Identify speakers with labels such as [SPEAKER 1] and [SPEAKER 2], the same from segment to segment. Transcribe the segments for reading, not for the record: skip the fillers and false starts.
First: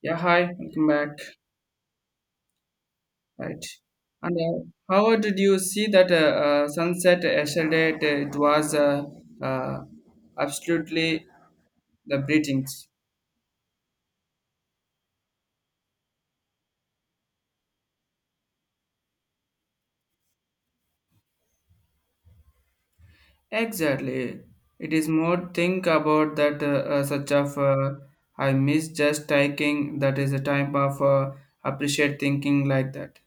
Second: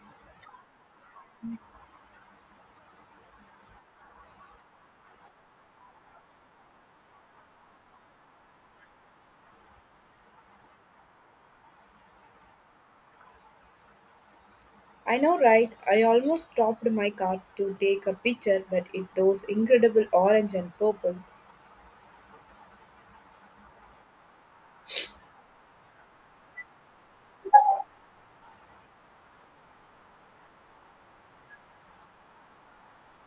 [SPEAKER 1] Yeah, hi, welcome back. Right. And how did you see that sunset yesterday? It was uh, absolutely the breathings.
[SPEAKER 2] I know, right? I almost stopped my car to take a picture, but it those incredible orange and purple.
[SPEAKER 1] Exactly. It is more think about that such of I miss just taking that is a time of appreciate thinking like that.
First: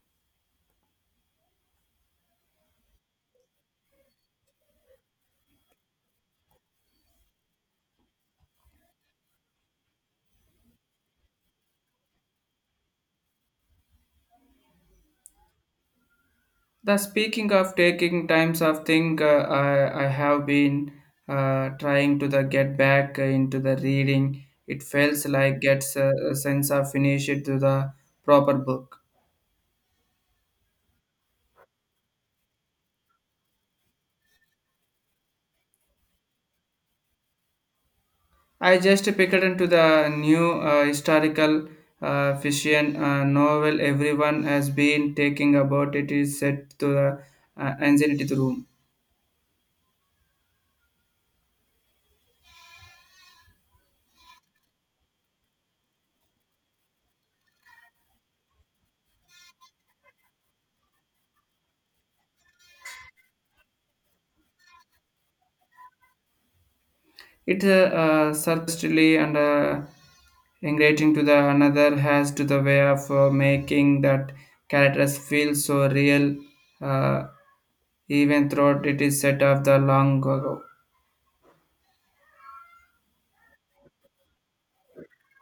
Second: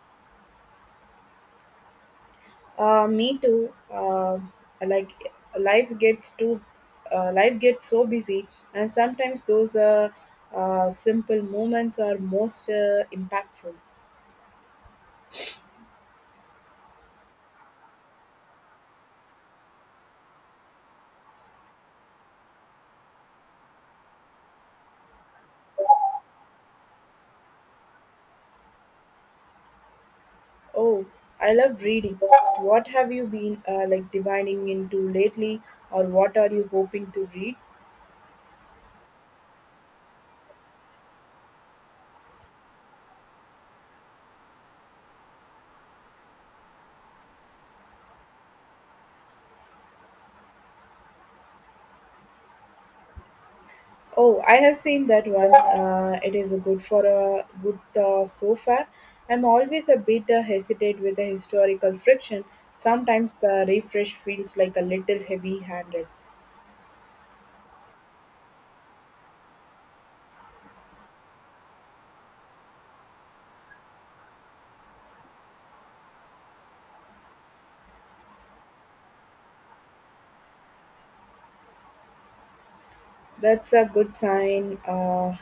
[SPEAKER 2] Me too. Like life gets too, life gets so busy, and sometimes those simple moments are most impactful.
[SPEAKER 1] The speaking of taking times of thing, I have been trying to the get back into the reading. It feels like gets a sense of finish it to the proper book.
[SPEAKER 2] Oh, I love reading. What have you been like divining into lately, or what are you hoping to read?
[SPEAKER 1] I just picked into the new historical fiction novel. Everyone has been taking about it is set to the anxiety room.
[SPEAKER 2] Oh, I have seen that one. It is good for a good so far. I'm always a bit hesitate with the historical friction. Sometimes the refresh feels like a little heavy-handed.
[SPEAKER 1] It's surprisingly and engaging to the another has to the way of making that characters feel so real, uh, even though it is set of the long ago.
[SPEAKER 2] That's a good sign.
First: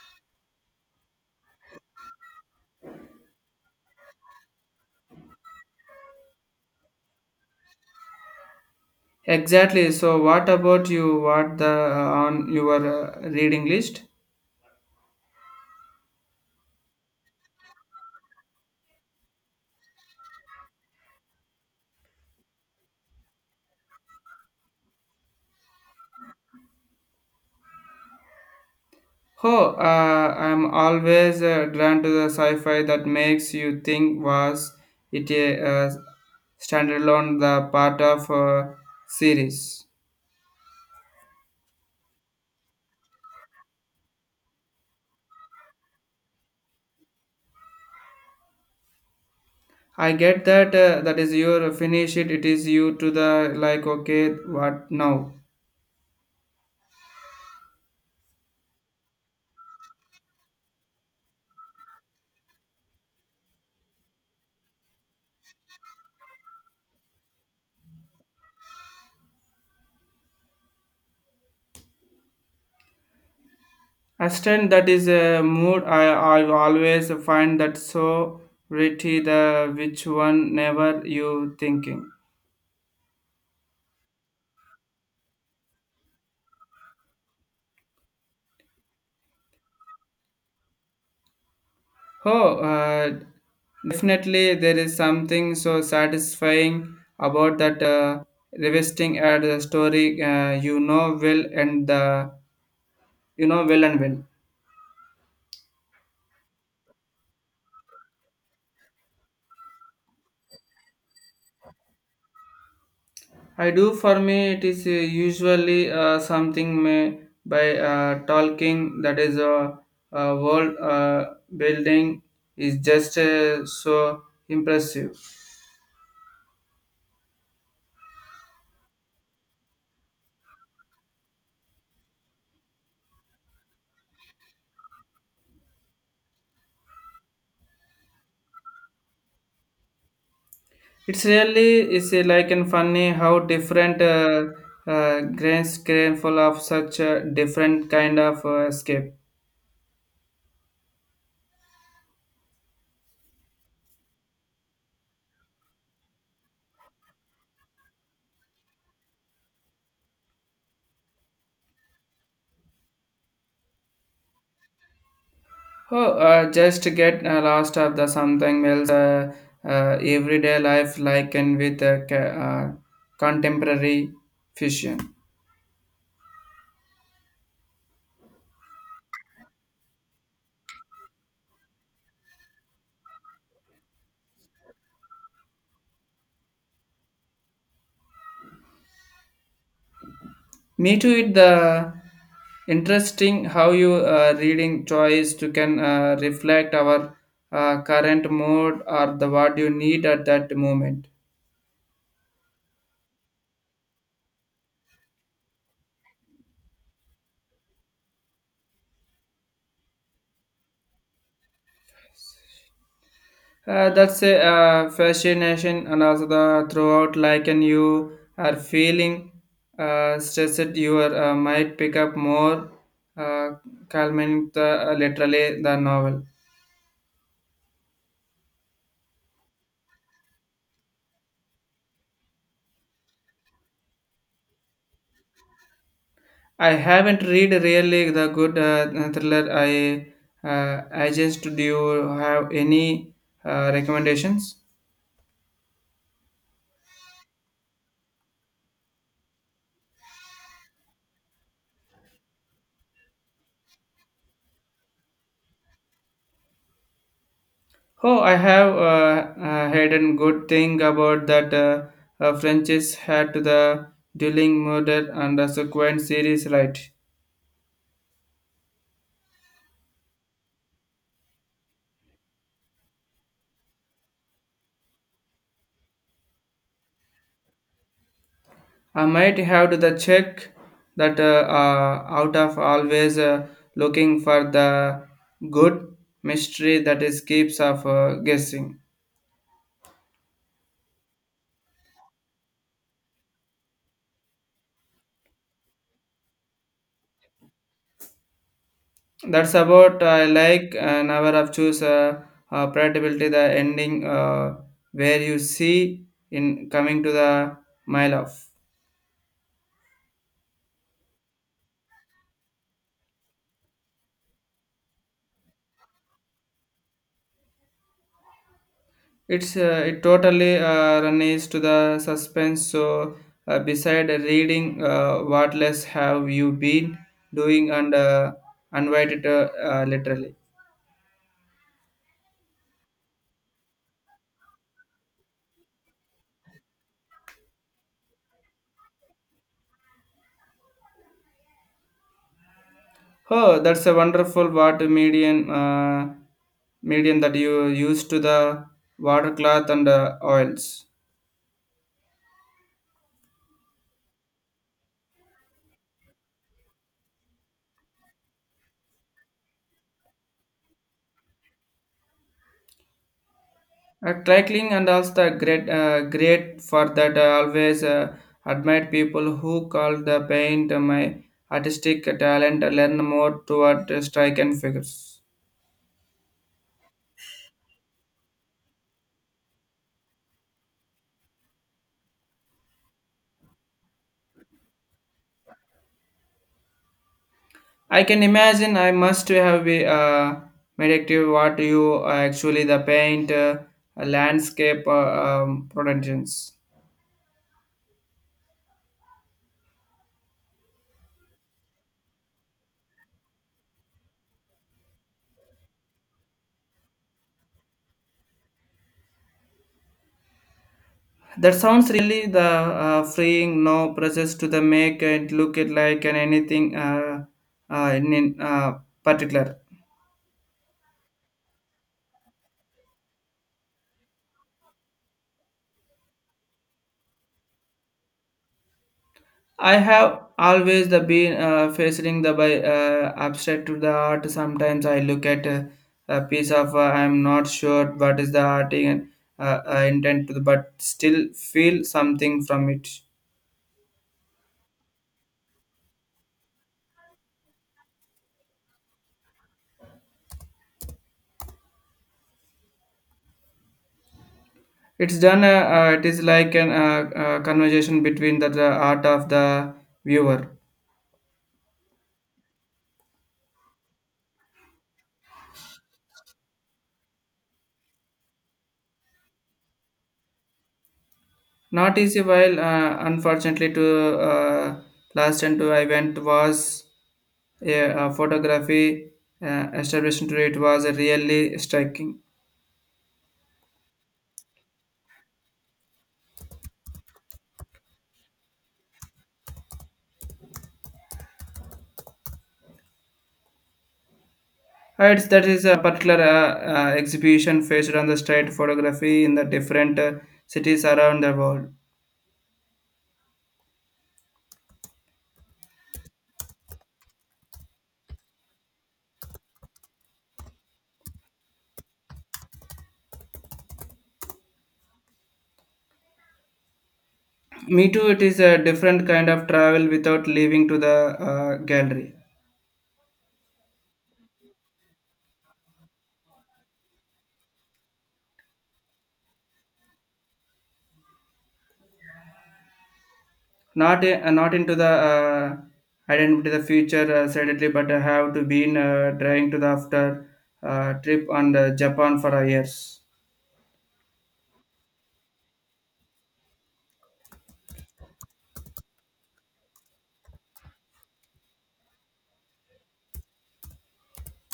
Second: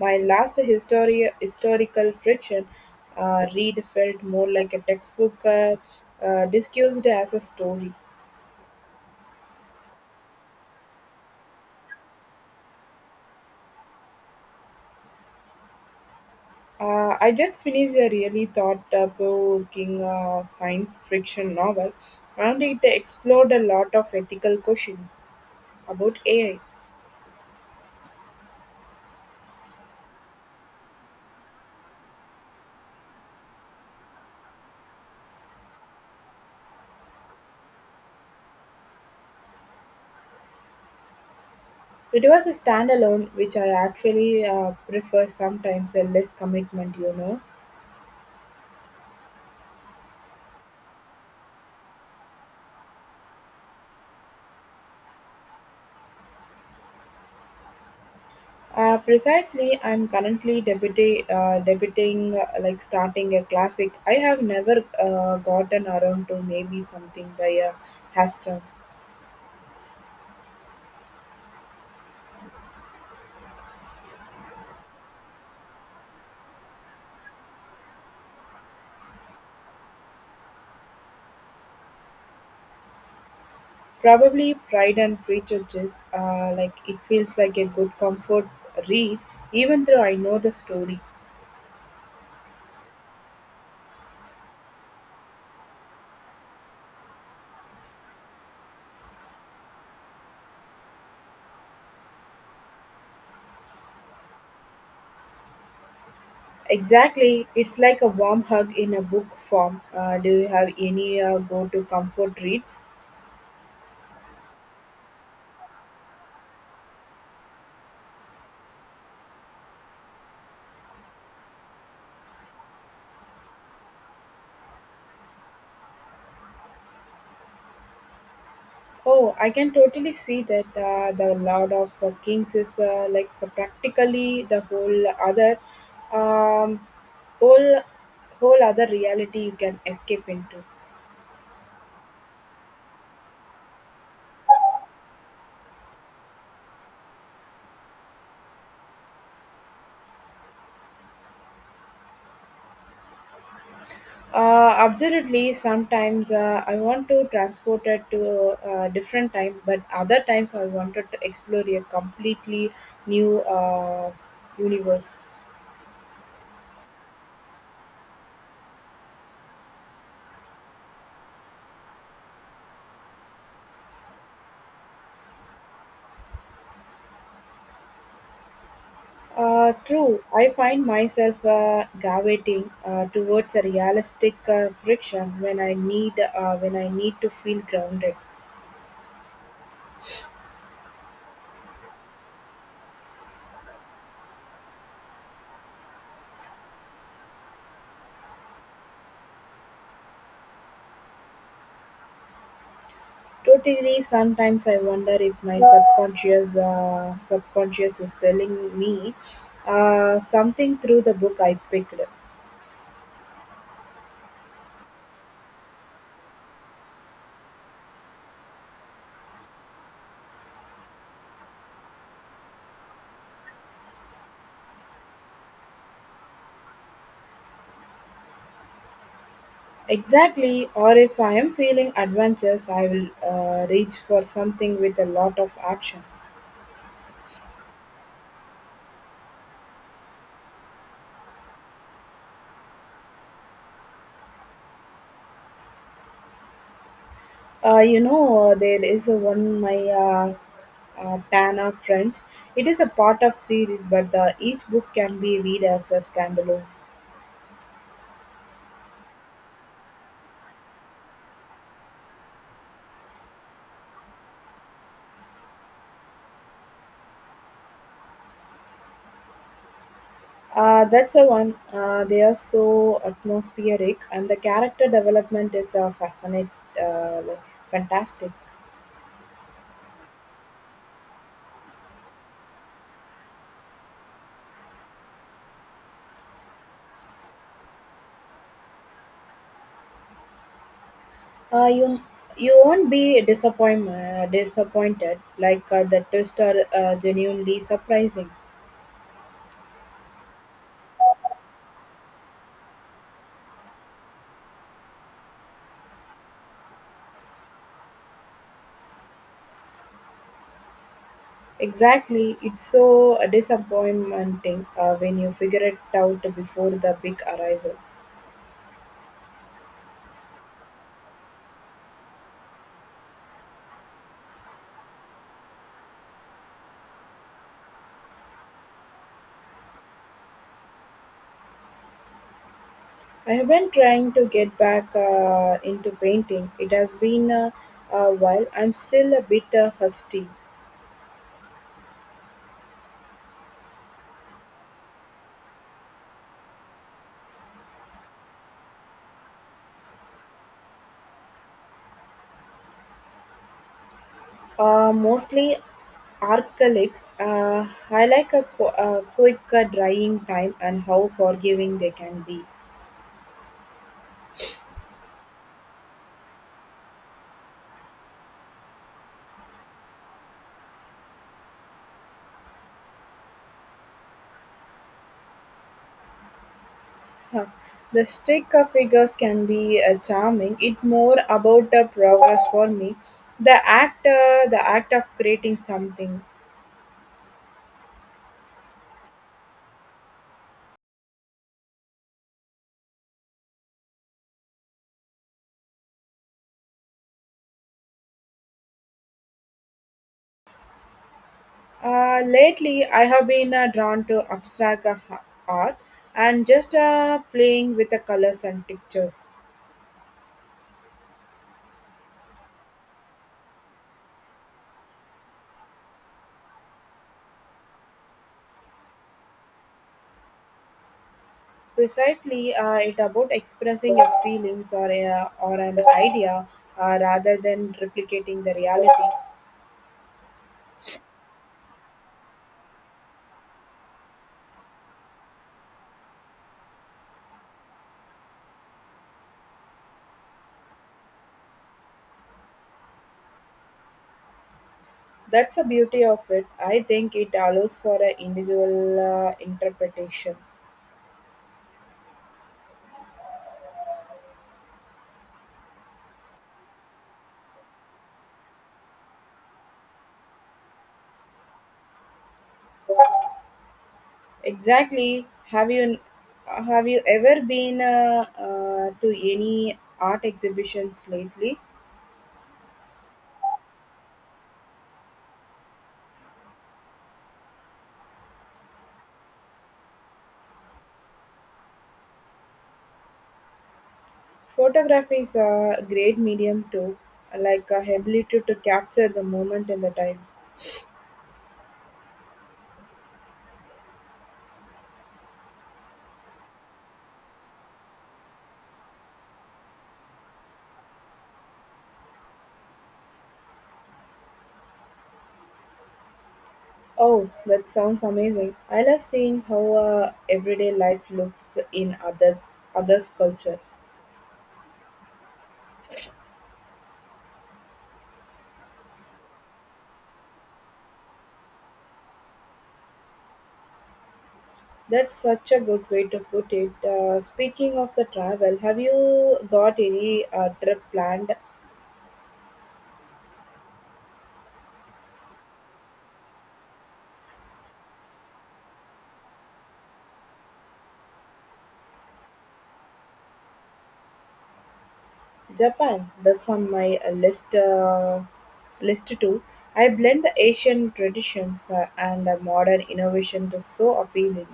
[SPEAKER 2] My historical friction read felt more like a textbook discussed as a story.
[SPEAKER 1] Exactly. So, what about you? What the on your reading list?
[SPEAKER 2] I just finished a really thought-provoking science fiction novel, and it explored a lot of ethical questions about AI.
[SPEAKER 1] Oh, I'm always drawn to the sci-fi that makes you think. Was it a standalone the part of a series?
[SPEAKER 2] It was a standalone, which I actually prefer sometimes a less commitment, you know.
[SPEAKER 1] I get that that is your finish it it is you to the like okay what now
[SPEAKER 2] Precisely, I'm currently debuting, like starting a classic. I have never gotten around to maybe something by a Hastert.
[SPEAKER 1] extent that is a mood I always find that so pretty the which one never you thinking.
[SPEAKER 2] Probably Pride and Prejudice, like it feels like a good comfort read, even though I know the story.
[SPEAKER 1] Oh, definitely there is something so satisfying about that revisiting at the story you know well and the you know well and well.
[SPEAKER 2] Exactly, it's like a warm hug in a book form. Do you have any go-to comfort reads?
[SPEAKER 1] I do for me it is usually something may by talking that is a world building is just so impressive.
[SPEAKER 2] Oh, I can totally see that the Lord of Kings is like practically the um, whole, whole other reality you can escape into.
[SPEAKER 1] It's really is like and funny how different grains full of such different kind of escape.
[SPEAKER 2] Absolutely. Sometimes I want to transport it to a different time, but other times I wanted to explore a completely new universe.
[SPEAKER 1] Oh, just to get lost of the something else. Everyday life like and with contemporary fusion.
[SPEAKER 2] True, I find myself gravitating towards a realistic friction when I need to feel grounded.
[SPEAKER 1] Me too. It the interesting how you reading choice to can reflect our current mood or the what you need at that moment.
[SPEAKER 2] Totally, sometimes I wonder if my subconscious is telling me something through the book I picked.
[SPEAKER 1] That's a fascination and also the throughout like and you are feeling stressed you are, might pick up more uh, calming the literally the novel.
[SPEAKER 2] Exactly, or if I am feeling adventurous, I will reach for something with a lot of action.
[SPEAKER 1] I haven't read really the good thriller. I just do you have any recommendations?
[SPEAKER 2] You know, there is a one my Tana French. It is a part of series, but each book can be read as a standalone.
[SPEAKER 1] Oh, I have heard a good thing about that French's had to the dueling murder and the subsequent series, right?
[SPEAKER 2] That's the one. They are so atmospheric, and the character development is fascinating, uh, like, fantastic.
[SPEAKER 1] I might have to the check that out of always looking for the good mystery that is keeps of guessing.
[SPEAKER 2] Uh, you you won't be disappointed, the twists are genuinely surprising.
[SPEAKER 1] That's about I like an hour of choose predictability the ending where you see in coming to the mile off.
[SPEAKER 2] Exactly, it's so disappointing when you figure it out before the big arrival.
[SPEAKER 1] It's it totally runs to the suspense. So beside reading, what less have you been doing and invited literally.
[SPEAKER 2] I have been trying to get back into painting. It has been a while. I'm still a bit rusty.
[SPEAKER 1] Oh, that's a wonderful water medium medium that you use to the water cloth and oils.
[SPEAKER 2] Mostly acrylics. I like a quick drying time and how forgiving they can be.
[SPEAKER 1] Trickling and also the great, great for that. I always admired people who call the paint my artistic talent, learn more toward strike and figures.
[SPEAKER 2] Huh. The stick of figures can be charming. It more about the progress for me, the act of creating something.
[SPEAKER 1] I can imagine I must have be meditative what you actually the paint landscape productions.
[SPEAKER 2] Lately, I have been drawn to abstract art and just playing with the colors and pictures.
[SPEAKER 1] That sounds really the freeing, no process to the make and look it like and anything in particular.
[SPEAKER 2] Precisely, it about expressing your feelings or an idea rather than replicating the reality.
[SPEAKER 1] I have always the been facing the by abstract to the art. Sometimes I look at a piece of I'm not sure what is the art in, intent to the, but still feel something from it.
[SPEAKER 2] That's the beauty of it. I think it allows for an individual interpretation.
[SPEAKER 1] It's done. It is like an conversation between the art of the viewer.
[SPEAKER 2] Exactly. Have you ever been to any art exhibitions lately?
[SPEAKER 1] Not easy while unfortunately to last and to I went was a, photography establishment to it was really striking.
[SPEAKER 2] Photography is a great medium too, like a ability to capture the moment and the time.
[SPEAKER 1] Right, that is a particular exhibition faced on the street photography in the different cities around the world.
[SPEAKER 2] Oh, that sounds amazing! I love seeing how everyday life looks in other others' culture.
[SPEAKER 1] Me too, it is a different kind of travel without leaving to the gallery.
[SPEAKER 2] That's such a good way to put it. Speaking of the travel, have you got any trip planned.
[SPEAKER 1] Not not into the identity the future suddenly but I have to been trying to the after trip on the japan for years.
[SPEAKER 2] Japan, that's on my list too. I blend the Asian traditions and modern innovation to so appealing.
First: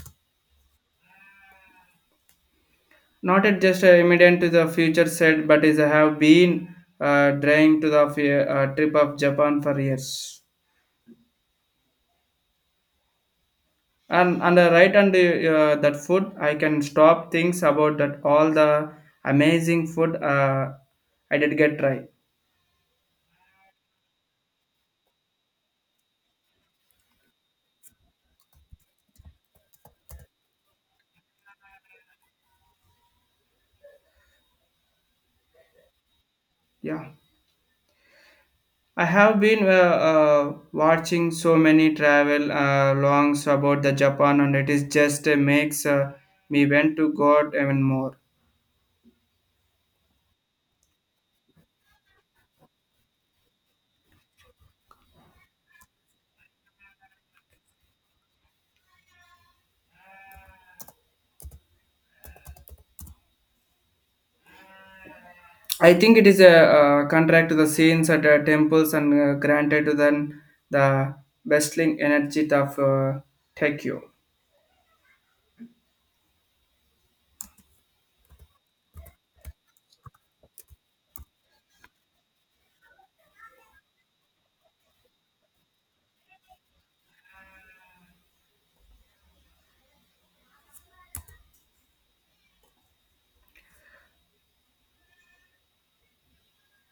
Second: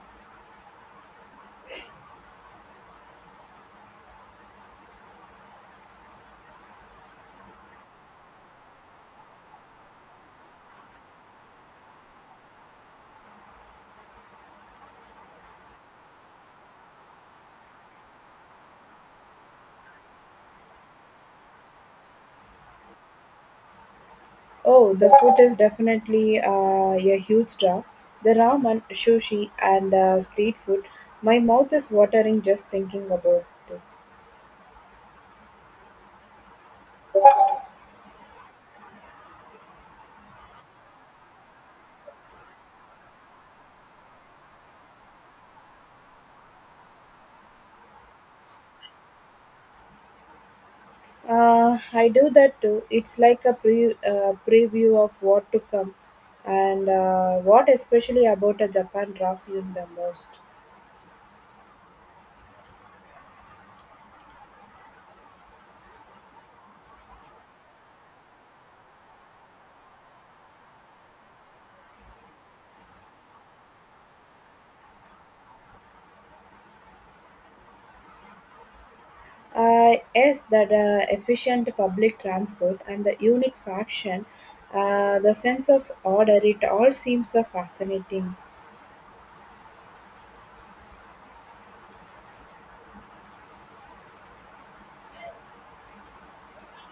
[SPEAKER 1] Not it just immediate to the future said but is I have been trying to the trip of japan for years and on the right and the, that food I can stop things about that all the amazing food I did get try.
[SPEAKER 2] Oh, the food is definitely a huge draw. The ramen, sushi, and street food. My mouth is watering just thinking about it.
[SPEAKER 1] Yeah, I have been watching so many travel longs about the Japan, and it is just makes me want to go out even more.
[SPEAKER 2] I do that too. It's like a preview of what to come, and what especially about a Japan draws you the most.
[SPEAKER 1] I think it is a contract to the scenes at temples and granted to them the bustling energy of Tokyo.
[SPEAKER 2] Yes, that efficient public transport and the unique faction, the sense of order, it all seems so fascinating.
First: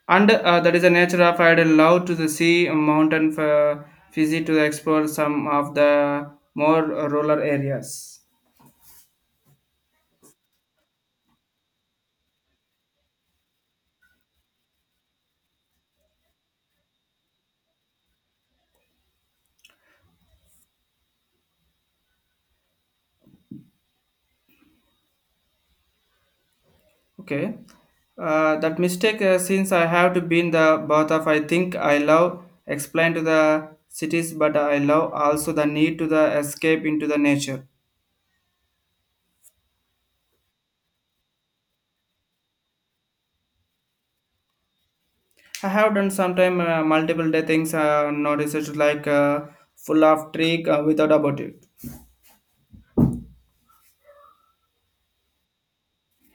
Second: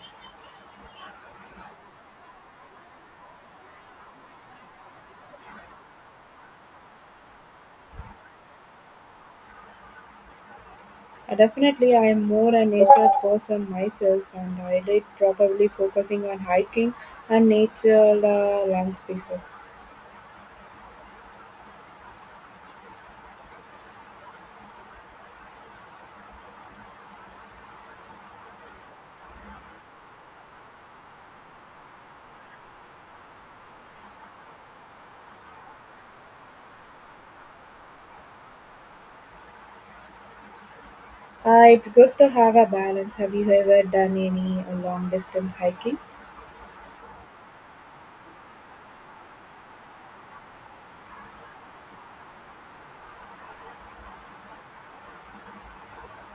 [SPEAKER 1] And that is the nature of I would love to the sea, mountain, for, visit to explore some of the more rural areas.
[SPEAKER 2] Definitely, I am more a nature person myself, and I did probably focusing on hiking and natural landscapes.
[SPEAKER 1] Okay. That mistake, since I have to be in the birth of, I think I love explain to the cities, but I love also the need to the escape into the nature.
[SPEAKER 2] It's good to have a balance. Have you ever done any long distance
[SPEAKER 1] I have
[SPEAKER 2] hiking?
[SPEAKER 1] done sometime multiple day things, noticed like full of trick without about it.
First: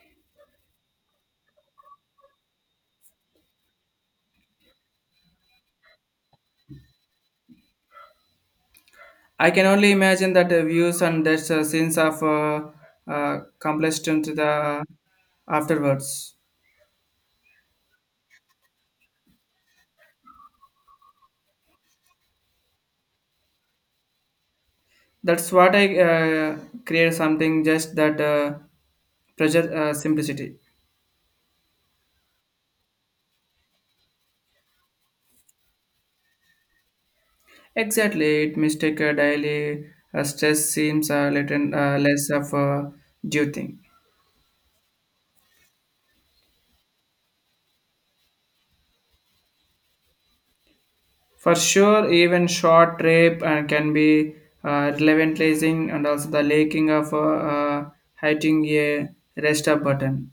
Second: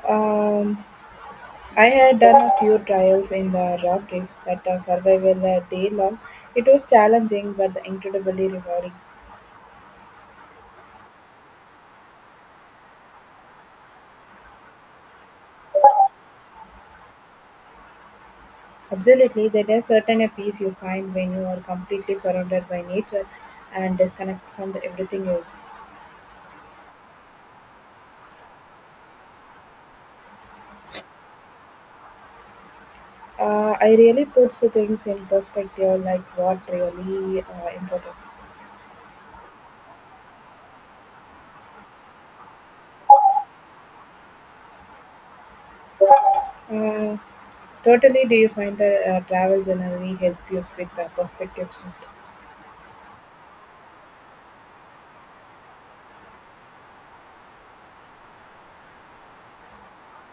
[SPEAKER 2] Um, I had done a few trials in the Rockies that are survival a day long. It was challenging but incredibly rewarding.
[SPEAKER 1] I can only imagine that views and that sense of completion to the afterwards.
[SPEAKER 2] Absolutely, there is certain a peace you find when you are completely surrounded by nature and disconnect from the everything
[SPEAKER 1] That's
[SPEAKER 2] else.
[SPEAKER 1] what I create something just that pressure simplicity.
[SPEAKER 2] I really puts the things in perspective, like what really important.
[SPEAKER 1] Exactly, it mistake a daily stress seems a little less of a due thing.
[SPEAKER 2] Uh, Totally, do you find the travel generally help you with the
[SPEAKER 1] For
[SPEAKER 2] perspective shift?
[SPEAKER 1] sure, even short trip can be relevantilizing and also the lacking of hitting a rest up button.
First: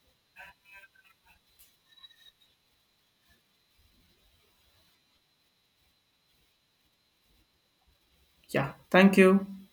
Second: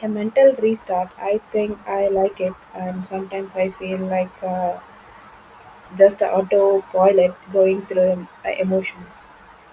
[SPEAKER 2] A mental restart. I think I like it, and sometimes I feel like just autopilot going through
[SPEAKER 1] Yeah, thank
[SPEAKER 2] emotions.
[SPEAKER 1] you.